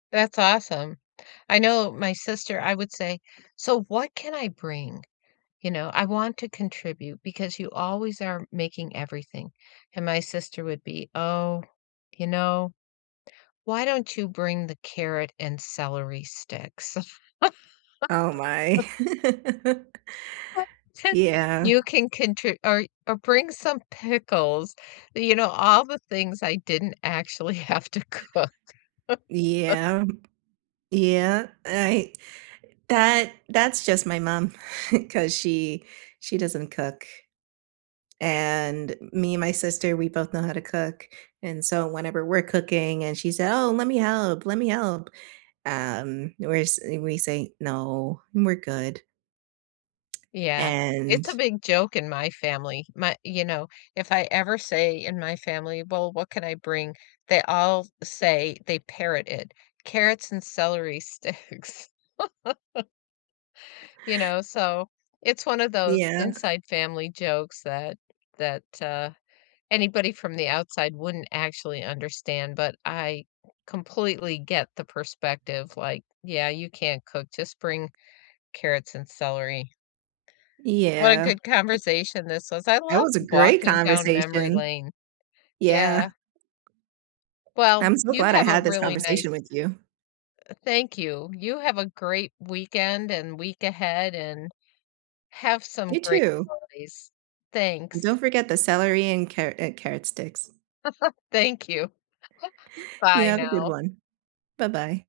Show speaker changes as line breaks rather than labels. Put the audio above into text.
That's awesome. I know my sister I would say, "So, what can I bring? You know, I want to contribute because you always are making everything." And my sister would be, "Oh, you know, why don't you bring the carrot and celery sticks?"
Oh my. Yeah.
"You can contri or or, bring some pickles,” you know, all the things I didn't actually have to cook.
Yeah, yeah, I that that's just my mom, 'cause she she doesn't cook. And me and my sister, we both know how to cook, and so whenever we're cooking, and she said, "Oh, let me help, let me help." Um, we're sa we say "No, we're good."
Yeah, it's a
And
big joke in my family, my you know, if I ever say, in my family, "Well, what can I bring?" They all say they parrot it: "Carrots and celery sticks.“ You know? So, it's one of those
Yeah.
inside family jokes that that, uh, anybody from the outside wouldn't actually understand, but I completely get the perspective, like, "Yeah, you can't cook, just bring carrots and celery." What a
Yeah.
good
A
conversation this was, I
That
love
was a great
walking down memory
conversation.
lane.
Yeah.
Yeah. Well,
I'm so
you
glad I
have a
had this
really nice
conversation with you.
eh thank you, you have a great weekend and week ahead, and have some
You,
great
too.
holidays,
And
thanks.
don't forget the celery and car uh, carrot sticks.
Thank you.
You
Bye,
have a good
now.
one. Buh-bye.